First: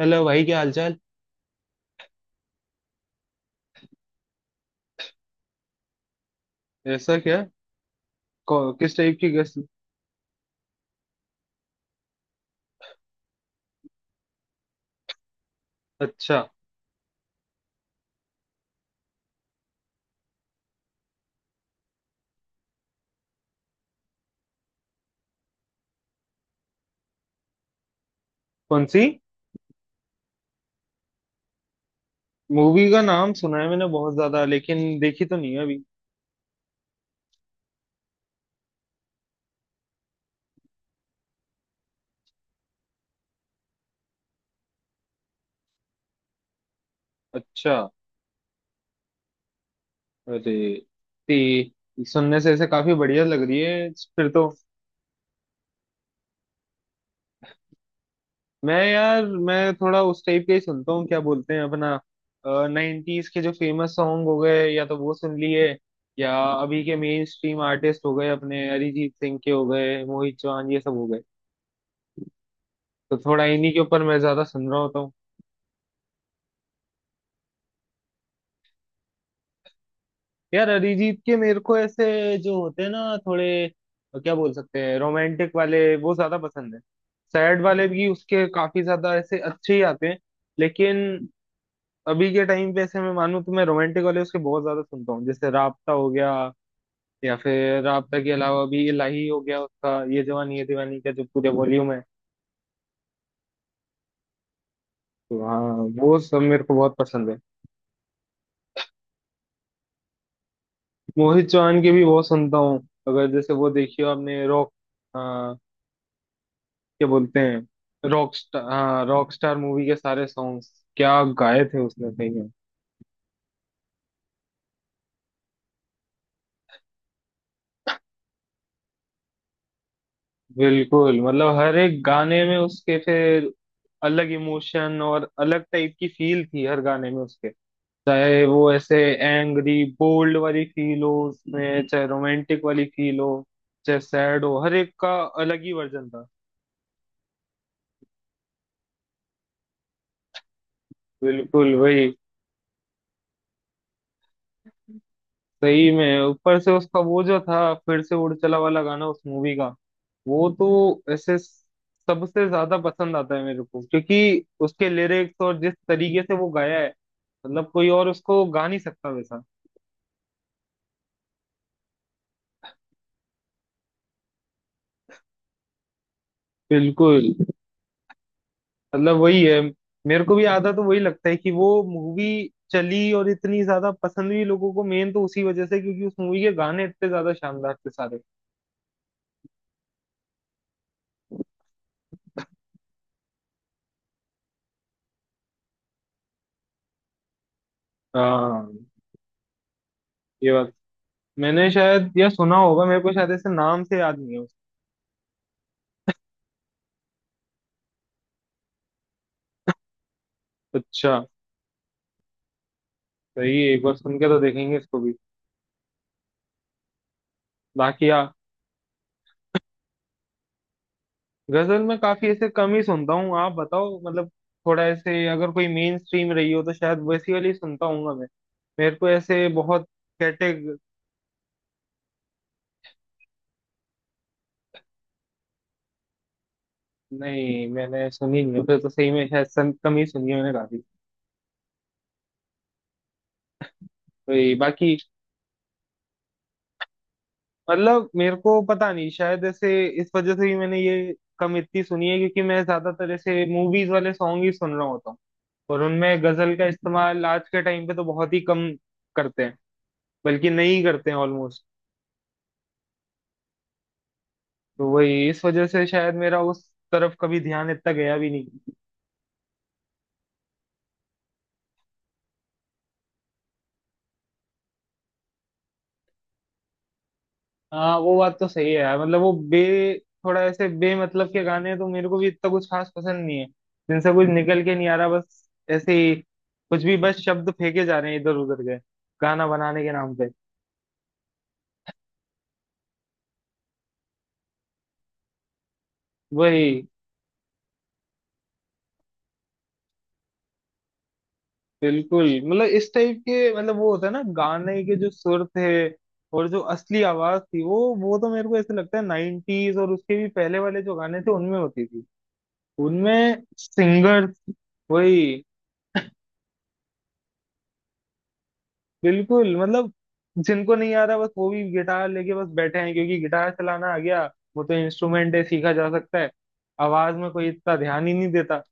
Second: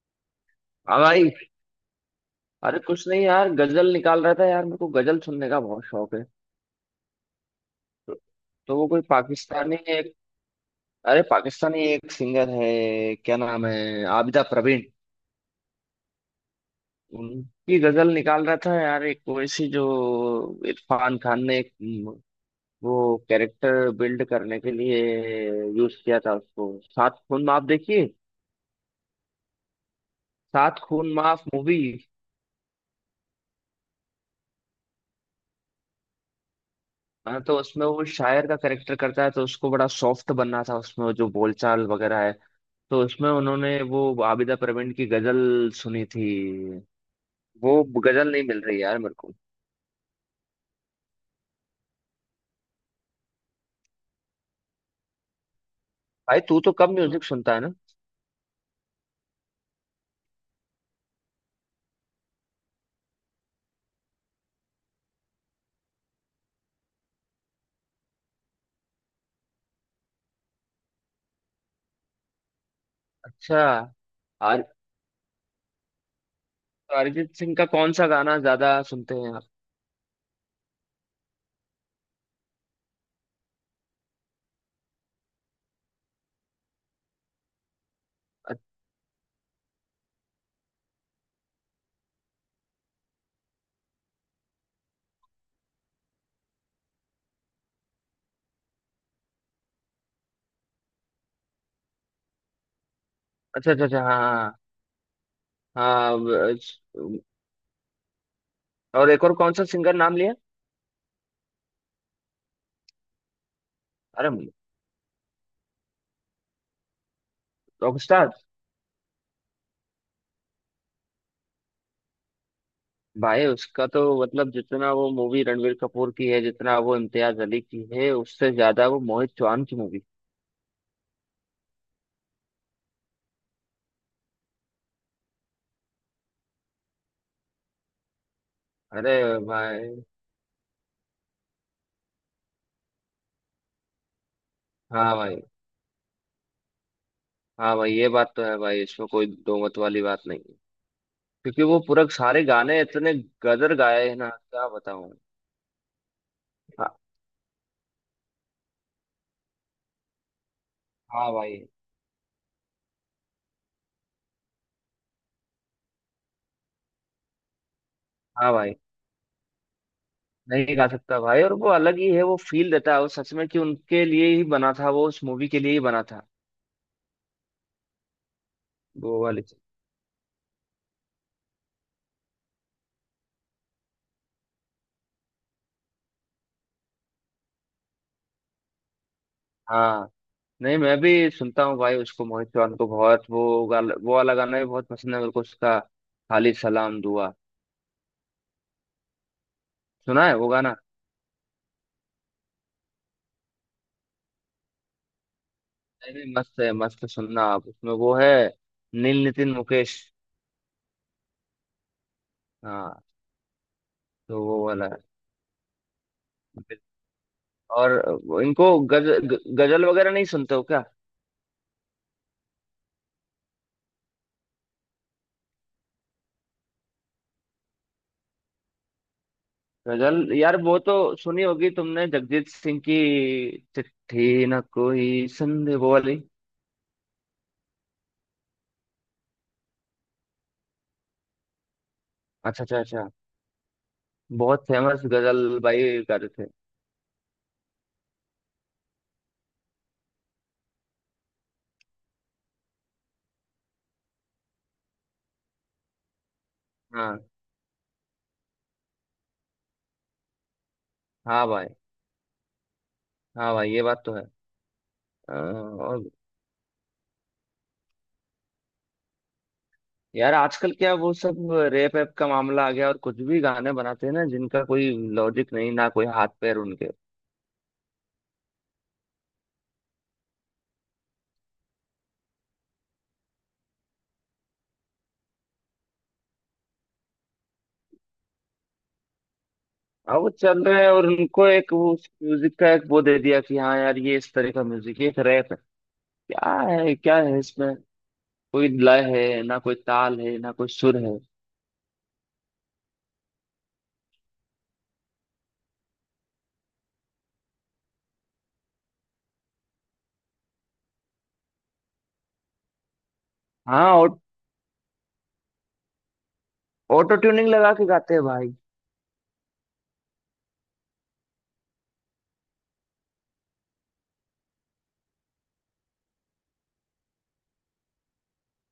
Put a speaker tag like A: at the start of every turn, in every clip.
A: Hello भाई, क्या हालचाल।
B: हाँ भाई। अरे कुछ नहीं यार, गजल निकाल रहा था यार। मेरे को गजल सुनने का बहुत शौक है।
A: ऐसा क्या।
B: तो वो
A: किस
B: कोई
A: टाइप की गेस्ट।
B: पाकिस्तानी एक, अरे पाकिस्तानी एक सिंगर है, क्या नाम है, आबिदा प्रवीण।
A: अच्छा।
B: उनकी गजल निकाल रहा था यार, एक वैसी जो इरफान खान ने एक वो कैरेक्टर बिल्ड करने के लिए यूज किया था उसको, सात खून माफ, देखिए
A: कौन सी।
B: सात खून माफ मूवी।
A: मूवी का नाम सुना है मैंने बहुत ज्यादा, लेकिन देखी तो नहीं है अभी।
B: हाँ तो उसमें वो शायर का कैरेक्टर करता है, तो उसको बड़ा सॉफ्ट बनना था, उसमें जो बोलचाल वगैरह है, तो उसमें उन्होंने वो आबिदा प्रवीण की गजल सुनी थी। वो
A: अच्छा।
B: गजल नहीं मिल रही यार मेरे को।
A: अरे ती, सुनने से ऐसे काफी बढ़िया लग रही है। फिर तो
B: भाई तू तो कम म्यूजिक सुनता है ना।
A: मैं यार, मैं थोड़ा उस टाइप का ही सुनता हूँ, क्या बोलते हैं अपना, 90s के जो फेमस सॉन्ग हो गए या तो वो सुन लिए, या अभी के मेन स्ट्रीम आर्टिस्ट हो गए अपने, अरिजीत सिंह के हो गए, मोहित चौहान, ये सब हो गए। तो थोड़ा
B: अच्छा।
A: इन्हीं के ऊपर मैं ज्यादा
B: आर
A: सुन रहा होता हूँ।
B: अरिजीत सिंह का कौन सा गाना ज्यादा सुनते हैं आप?
A: यार अरिजीत के मेरे को ऐसे जो होते हैं ना थोड़े, क्या बोल सकते हैं, रोमांटिक वाले वो ज्यादा पसंद है। सैड वाले भी उसके
B: अ-
A: काफी ज्यादा ऐसे अच्छे ही आते हैं, लेकिन अभी के टाइम पे ऐसे मैं मानूं तो मैं रोमांटिक वाले उसके बहुत ज्यादा सुनता हूँ। जैसे राबता हो गया, या फिर राबता के अलावा भी इलाही हो गया उसका, ये जवानी ये दीवानी का जो पूरे वॉल्यूम है।
B: अच्छा अच्छा अच्छा, हाँ हाँ।
A: तो हाँ,
B: हाँ
A: वो
B: व-
A: सब मेरे को बहुत
B: अ-
A: पसंद है।
B: और एक और कौन सा सिंगर नाम लिया?
A: मोहित चौहान के भी बहुत सुनता हूँ। अगर जैसे वो देखियो,
B: अरे
A: आपने रॉक, क्या बोलते हैं,
B: रॉकस्टार!
A: रॉक स्टार, हाँ, रॉक स्टार मूवी के सारे सॉन्ग्स क्या गाए थे उसने सही में।
B: भाई उसका तो मतलब, जितना वो मूवी रणवीर कपूर की है, जितना वो इम्तियाज अली की है, उससे ज्यादा वो मोहित चौहान की मूवी।
A: बिल्कुल, मतलब हर एक गाने में उसके फिर अलग इमोशन और अलग टाइप की फील थी हर गाने में उसके। चाहे वो ऐसे
B: अरे
A: एंग्री
B: भाई!
A: बोल्ड वाली फील हो उसमें, चाहे रोमांटिक वाली फील हो, चाहे सैड हो, हर एक
B: हाँ
A: का
B: भाई।
A: अलग ही वर्जन था।
B: हाँ भाई ये बात तो है भाई, इसमें कोई दो मत वाली बात नहीं है। क्योंकि
A: बिल्कुल
B: वो पूरा
A: वही।
B: सारे गाने इतने गदर गाए हैं ना, क्या बताऊं।
A: सही में, ऊपर से
B: हाँ।
A: उसका वो जो था फिर से उड़ चला वाला गाना उस मूवी का, वो तो
B: हाँ
A: ऐसे
B: भाई।
A: सबसे ज्यादा पसंद आता है मेरे को, क्योंकि उसके लिरिक्स और जिस तरीके से वो गाया है, मतलब कोई और उसको
B: हाँ
A: गा
B: भाई,
A: नहीं सकता वैसा।
B: नहीं गा सकता भाई, और वो अलग ही है, वो फील देता है वो, सच में कि उनके लिए ही बना था वो, उस मूवी के लिए ही बना था
A: बिल्कुल, मतलब
B: वो
A: वही
B: वाली चीज़।
A: है। मेरे को भी आधा तो वही लगता है कि वो मूवी चली और इतनी ज्यादा पसंद हुई लोगों को, मेन तो उसी वजह से, क्योंकि उस मूवी के गाने इतने ज्यादा शानदार थे सारे।
B: हाँ, नहीं मैं भी सुनता हूँ भाई उसको, मोहित चौहान को बहुत। वो वाला गाना भी बहुत पसंद है मेरे को उसका, खाली सलाम दुआ
A: हाँ,
B: सुना है वो
A: ये बात।
B: गाना?
A: मैंने शायद यह सुना होगा, मेरे को शायद ऐसे नाम से याद नहीं है।
B: नहीं नहीं, मस्त है मस्त, सुनना आप। उसमें वो है नील नितिन मुकेश।
A: अच्छा,
B: हाँ,
A: सही है, एक बार सुन के तो
B: तो वो
A: देखेंगे
B: वाला
A: इसको भी।
B: है। और
A: बाकी आ,
B: इनको गजल वगैरह नहीं सुनते हो क्या?
A: गजल में काफी ऐसे कम ही सुनता हूँ, आप बताओ मतलब। थोड़ा ऐसे अगर कोई मेन स्ट्रीम रही हो तो शायद वैसी वाली सुनता हूँ मैं। मेरे को ऐसे बहुत
B: गजल यार,
A: कैटेग
B: वो तो सुनी होगी तुमने जगजीत सिंह की, चिट्ठी ना कोई संदेह वो वाली।
A: नहीं, मैंने सुनी नहीं फिर तो। सही में शायद कम ही सुनी है मैंने काफी।
B: अच्छा अच्छा अच्छा।
A: तो ये
B: बहुत
A: बाकी,
B: फेमस गजल भाई गाते थे।
A: मतलब मेरे को पता नहीं, शायद ऐसे इस वजह से ही मैंने ये कम इतनी सुनी है, क्योंकि मैं ज्यादातर ऐसे मूवीज वाले सॉन्ग ही सुन रहा होता हूँ, और उनमें गजल का इस्तेमाल
B: हाँ।
A: आज के टाइम पे तो बहुत ही कम करते हैं, बल्कि नहीं करते हैं
B: हाँ
A: ऑलमोस्ट।
B: भाई, हाँ भाई ये बात तो है।
A: तो वही इस वजह से
B: और
A: शायद मेरा उस तरफ कभी ध्यान इतना गया भी नहीं।
B: यार आजकल क्या वो सब रेप एप का मामला आ गया, और कुछ भी गाने बनाते हैं ना, जिनका कोई लॉजिक नहीं, ना कोई हाथ पैर उनके।
A: हाँ, वो बात तो सही है यार। मतलब वो बे थोड़ा ऐसे बे मतलब के गाने तो मेरे को भी इतना कुछ खास पसंद नहीं है, जिनसे कुछ निकल के नहीं आ रहा, बस ऐसे ही कुछ भी, बस शब्द फेंके जा रहे हैं इधर उधर के गाना बनाने के नाम
B: अब
A: पे।
B: वो चल रहे हैं और उनको एक वो उस म्यूजिक का एक वो दे दिया कि हाँ यार ये इस तरह का म्यूजिक है, एक रैप है। क्या
A: वही,
B: है क्या है इसमें, कोई लय है, ना कोई ताल है, ना कोई सुर है।
A: बिल्कुल, मतलब इस टाइप के, मतलब वो होता है ना, गाने के जो सुर थे और जो असली आवाज थी, वो तो मेरे को ऐसे लगता है 90s और उसके भी पहले वाले जो गाने थे उनमें होती थी। उनमें
B: हाँ, और
A: सिंगर वही।
B: ऑटो ट्यूनिंग लगा के गाते हैं भाई।
A: बिल्कुल, मतलब जिनको नहीं आ रहा बस वो भी गिटार लेके बस बैठे हैं, क्योंकि गिटार चलाना आ गया, वो तो इंस्ट्रूमेंट है, सीखा जा सकता है। आवाज में कोई इतना ध्यान ही नहीं देता।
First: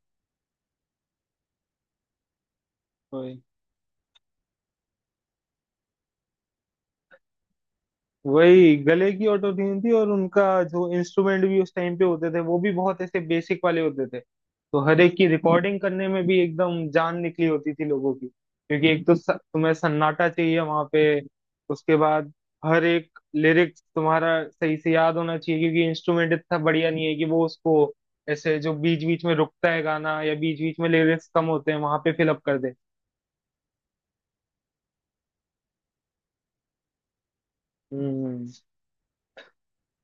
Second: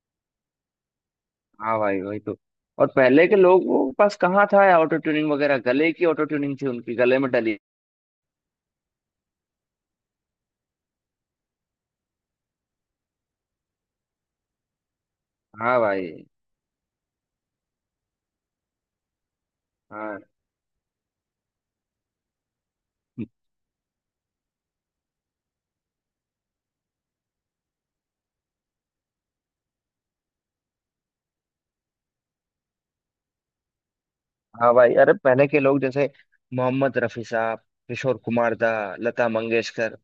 B: हाँ भाई वही तो। और पहले के लोगों के पास कहाँ था यार ऑटो ट्यूनिंग वगैरह, गले की ऑटो ट्यूनिंग थी उनकी, गले में डली।
A: वही गले की ऑटो ट्यून थी, और उनका जो इंस्ट्रूमेंट भी उस टाइम पे होते थे वो भी बहुत ऐसे बेसिक वाले होते थे, तो हर एक की
B: हाँ
A: रिकॉर्डिंग करने
B: भाई।
A: में भी एकदम जान निकली होती थी लोगों की, क्योंकि एक तो तुम्हें
B: हाँ।
A: सन्नाटा चाहिए वहां पे। उसके बाद हर एक लिरिक्स तुम्हारा सही से याद होना चाहिए, क्योंकि इंस्ट्रूमेंट इतना बढ़िया नहीं है कि वो उसको ऐसे जो बीच बीच में रुकता है गाना, या बीच बीच में लिरिक्स कम होते हैं वहां पे फिलअप कर दे।
B: हाँ भाई, अरे पहले के लोग जैसे मोहम्मद रफी साहब, किशोर
A: हम्म।
B: कुमार दा, लता मंगेशकर।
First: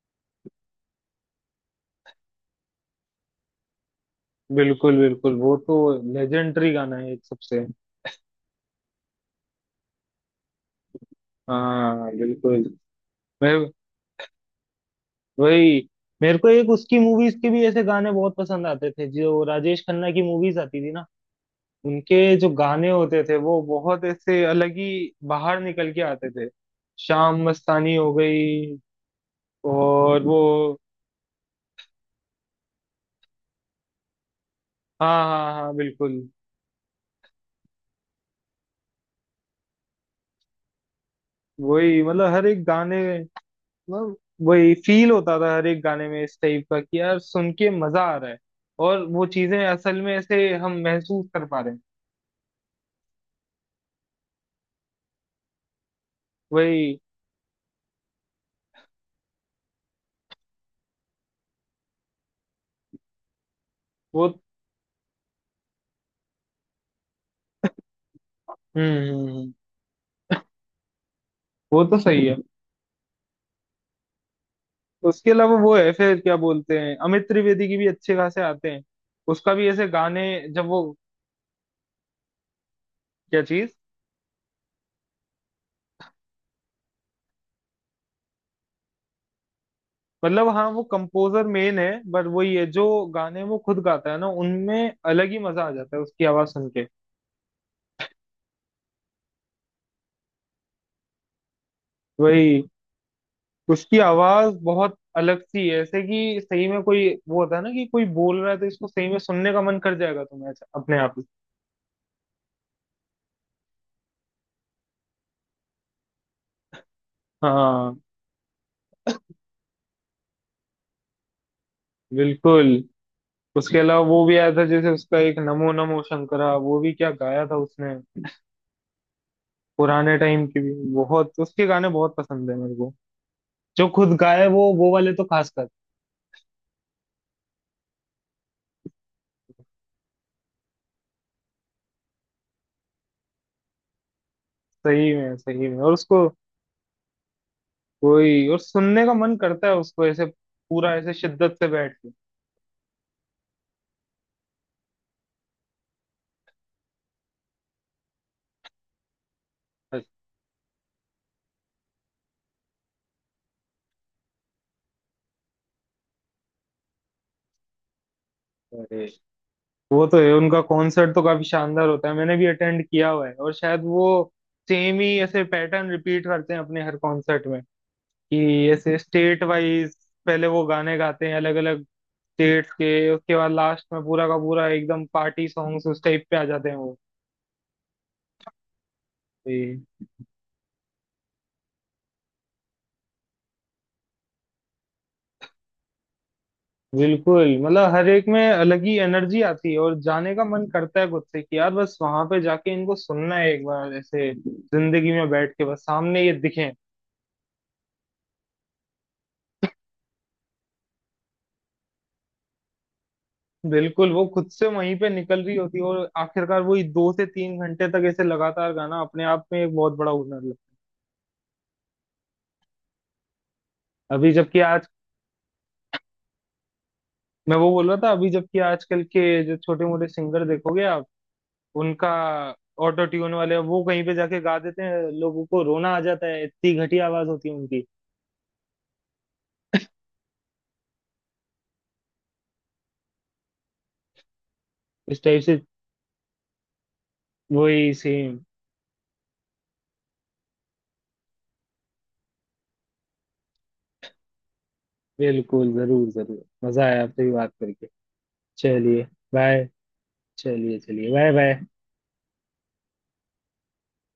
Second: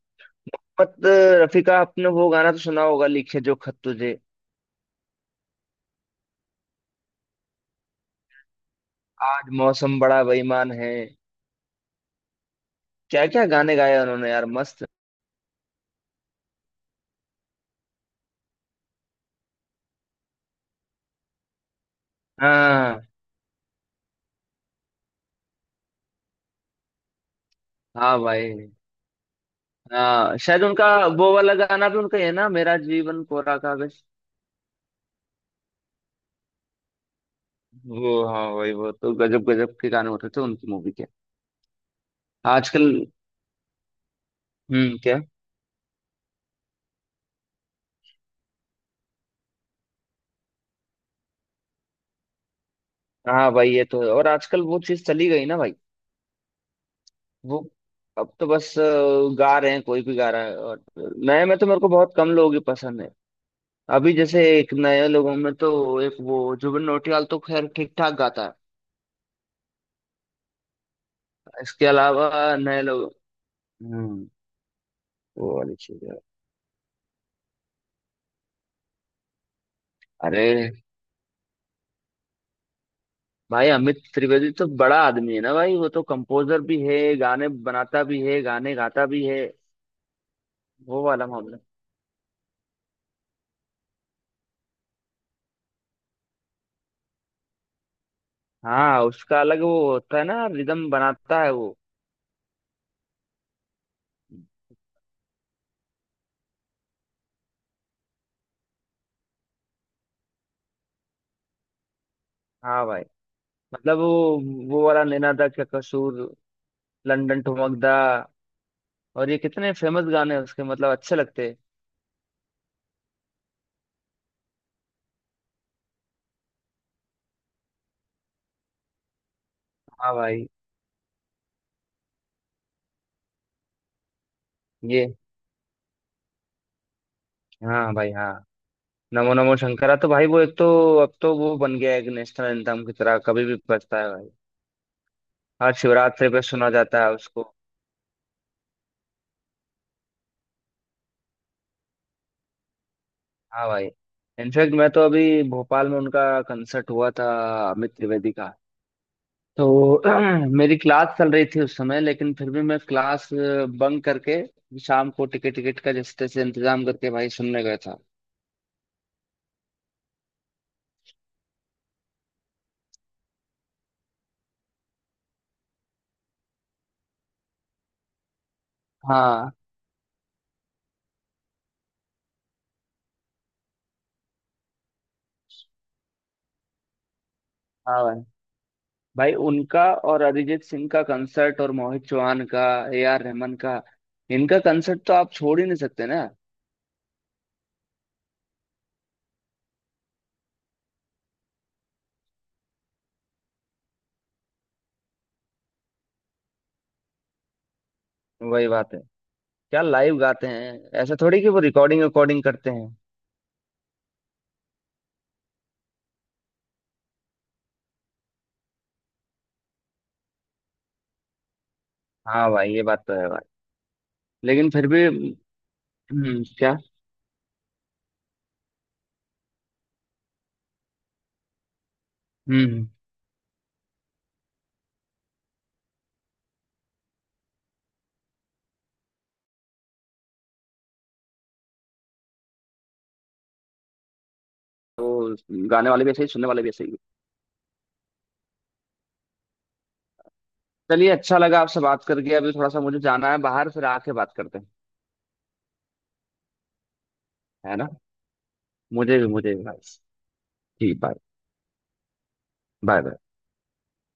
B: मत रफीका, आपने वो गाना तो सुना होगा, लिखे जो खत तुझे,
A: बिल्कुल बिल्कुल, वो तो लेजेंडरी गाना है एक सबसे।
B: आज मौसम बड़ा बेईमान है।
A: हाँ, बिल्कुल।
B: क्या क्या
A: मैं
B: गाने गाए उन्होंने यार, मस्त।
A: वही, मेरे को एक उसकी मूवीज के भी ऐसे गाने बहुत पसंद आते थे, जो राजेश खन्ना की मूवीज आती थी ना, उनके जो गाने
B: हाँ।
A: होते थे वो बहुत ऐसे अलग ही बाहर निकल के आते थे। शाम मस्तानी हो
B: हाँ भाई।
A: गई, और
B: हाँ
A: वो।
B: शायद उनका वो वाला गाना भी उनका ही है ना, मेरा जीवन कोरा कागज।
A: हाँ हाँ हाँ, बिल्कुल।
B: वो हाँ भाई, वो तो गजब गजब के गाने होते थे उनकी मूवी के।
A: वही, मतलब हर एक
B: आजकल,
A: गाने, मतलब वही फील
B: क्या।
A: होता था हर एक गाने में, इस टाइप का कि यार सुन के मजा आ रहा है, और वो चीजें असल में ऐसे हम महसूस कर पा रहे हैं।
B: हाँ भाई ये तो है, और आजकल वो चीज चली गई ना भाई।
A: वही
B: वो, अब तो बस गा रहे हैं, कोई भी गा रहा है। और नए में तो मेरे को बहुत कम लोग ही पसंद है। अभी
A: वो।
B: जैसे एक नए लोगों में तो एक वो जुबिन नौटियाल तो खैर ठीक ठाक गाता है।
A: हम्म। वो
B: इसके
A: तो सही
B: अलावा
A: है।
B: नए लोग। हम्म।
A: उसके
B: वो
A: अलावा वो
B: वाली
A: है,
B: चीज है।
A: फिर क्या बोलते हैं, अमित त्रिवेदी की भी अच्छे खासे आते हैं। उसका भी ऐसे गाने जब वो,
B: अरे
A: क्या
B: भाई
A: चीज।
B: अमित त्रिवेदी तो बड़ा आदमी है ना भाई, वो तो कंपोजर भी है, गाने बनाता भी है, गाने गाता भी है।
A: मतलब हाँ, वो
B: वो वाला
A: कंपोजर
B: मामला।
A: मेन है, बट वो ये जो गाने वो खुद गाता है ना, उनमें अलग ही मजा आ जाता है उसकी आवाज सुन के।
B: हाँ उसका अलग वो होता है ना, रिदम बनाता है वो।
A: वही, उसकी आवाज बहुत अलग सी है ऐसे, कि सही में कोई वो होता है ना, कि कोई बोल रहा है तो इसको सही में सुनने का मन कर जाएगा तुम्हें ऐसा, अपने आप ही।
B: हाँ भाई, मतलब वो वाला नैना दा क्या कसूर, लंदन
A: हाँ
B: ठुमकदा, और ये कितने फेमस गाने हैं उसके, मतलब अच्छे लगते हैं।
A: बिल्कुल। उसके अलावा वो भी आया था जैसे उसका एक नमो नमो शंकरा, वो भी क्या गाया था उसने।
B: हाँ
A: पुराने टाइम
B: भाई।
A: की भी बहुत उसके गाने बहुत पसंद है मेरे को, जो खुद गाए वो वाले
B: ये,
A: तो खासकर।
B: हाँ भाई हाँ। नमो नमो शंकरा तो भाई वो एक तो, अब तो वो बन गया है एक नेशनल एंथम की तरह, कभी भी बजता है भाई,
A: सही में, सही
B: हर
A: में, और उसको
B: शिवरात्रि पे सुना जाता है उसको।
A: वही, और सुनने का मन करता है उसको ऐसे पूरा ऐसे शिद्दत से बैठ के।
B: हाँ भाई, इनफैक्ट मैं तो, अभी भोपाल में उनका कंसर्ट हुआ था, अमित त्रिवेदी का। तो मेरी क्लास चल रही थी उस समय, लेकिन फिर भी मैं क्लास बंक करके, शाम को टिकट टिकट का जैसे तैसे इंतजाम करके भाई सुनने गया था।
A: अरे वो तो है, उनका कॉन्सर्ट तो काफी शानदार होता है, मैंने भी अटेंड किया हुआ है, और शायद वो सेम ही ऐसे पैटर्न रिपीट करते हैं अपने हर कॉन्सर्ट में, कि ऐसे स्टेट
B: हाँ।
A: वाइज पहले वो गाने गाते हैं अलग अलग स्टेट्स के, उसके बाद लास्ट में पूरा का पूरा एकदम पार्टी सॉन्ग्स उस टाइप पे आ जाते हैं वो।
B: हाँ भाई। भाई
A: जी,
B: उनका, और अरिजीत सिंह का कंसर्ट, और मोहित चौहान का, ए आर रहमान का, इनका कंसर्ट तो आप छोड़ ही नहीं सकते ना।
A: बिल्कुल, मतलब हर एक में अलग ही एनर्जी आती है और जाने का मन करता है खुद से कि यार बस वहां पे जाके इनको सुनना है एक बार ऐसे जिंदगी में बैठ के बस सामने ये दिखें।
B: वही बात है, क्या लाइव गाते हैं! ऐसा थोड़ी कि वो रिकॉर्डिंग रिकॉर्डिंग करते हैं।
A: बिल्कुल, वो खुद से वहीं पे निकल रही होती है, और आखिरकार वही 2 से 3 घंटे तक ऐसे लगातार गाना अपने आप में एक बहुत बड़ा हुनर है।
B: हाँ भाई ये बात तो है भाई।
A: अभी जबकि
B: लेकिन
A: आज
B: फिर भी, क्या।
A: मैं वो बोल रहा था, अभी जबकि आजकल के जो छोटे मोटे सिंगर देखोगे आप, उनका
B: हम्म।
A: ऑटो ट्यून वाले वो कहीं पे जाके गा देते हैं, लोगों को रोना आ जाता है, इतनी घटिया आवाज होती है उनकी इस
B: वो
A: टाइप से।
B: गाने वाले भी ऐसे ही, सुनने वाले भी ऐसे ही।
A: वही सेम।
B: चलिए अच्छा लगा आपसे बात करके, अभी थोड़ा सा मुझे जाना है बाहर, फिर आके बात करते हैं,
A: बिल्कुल, जरूर जरूर, मजा आया आपसे भी बात
B: है
A: करके।
B: ना।
A: चलिए,
B: मुझे भी
A: बाय।
B: भाई।
A: चलिए
B: ठीक,
A: चलिए,
B: बाय।
A: Bye bye.
B: बाय।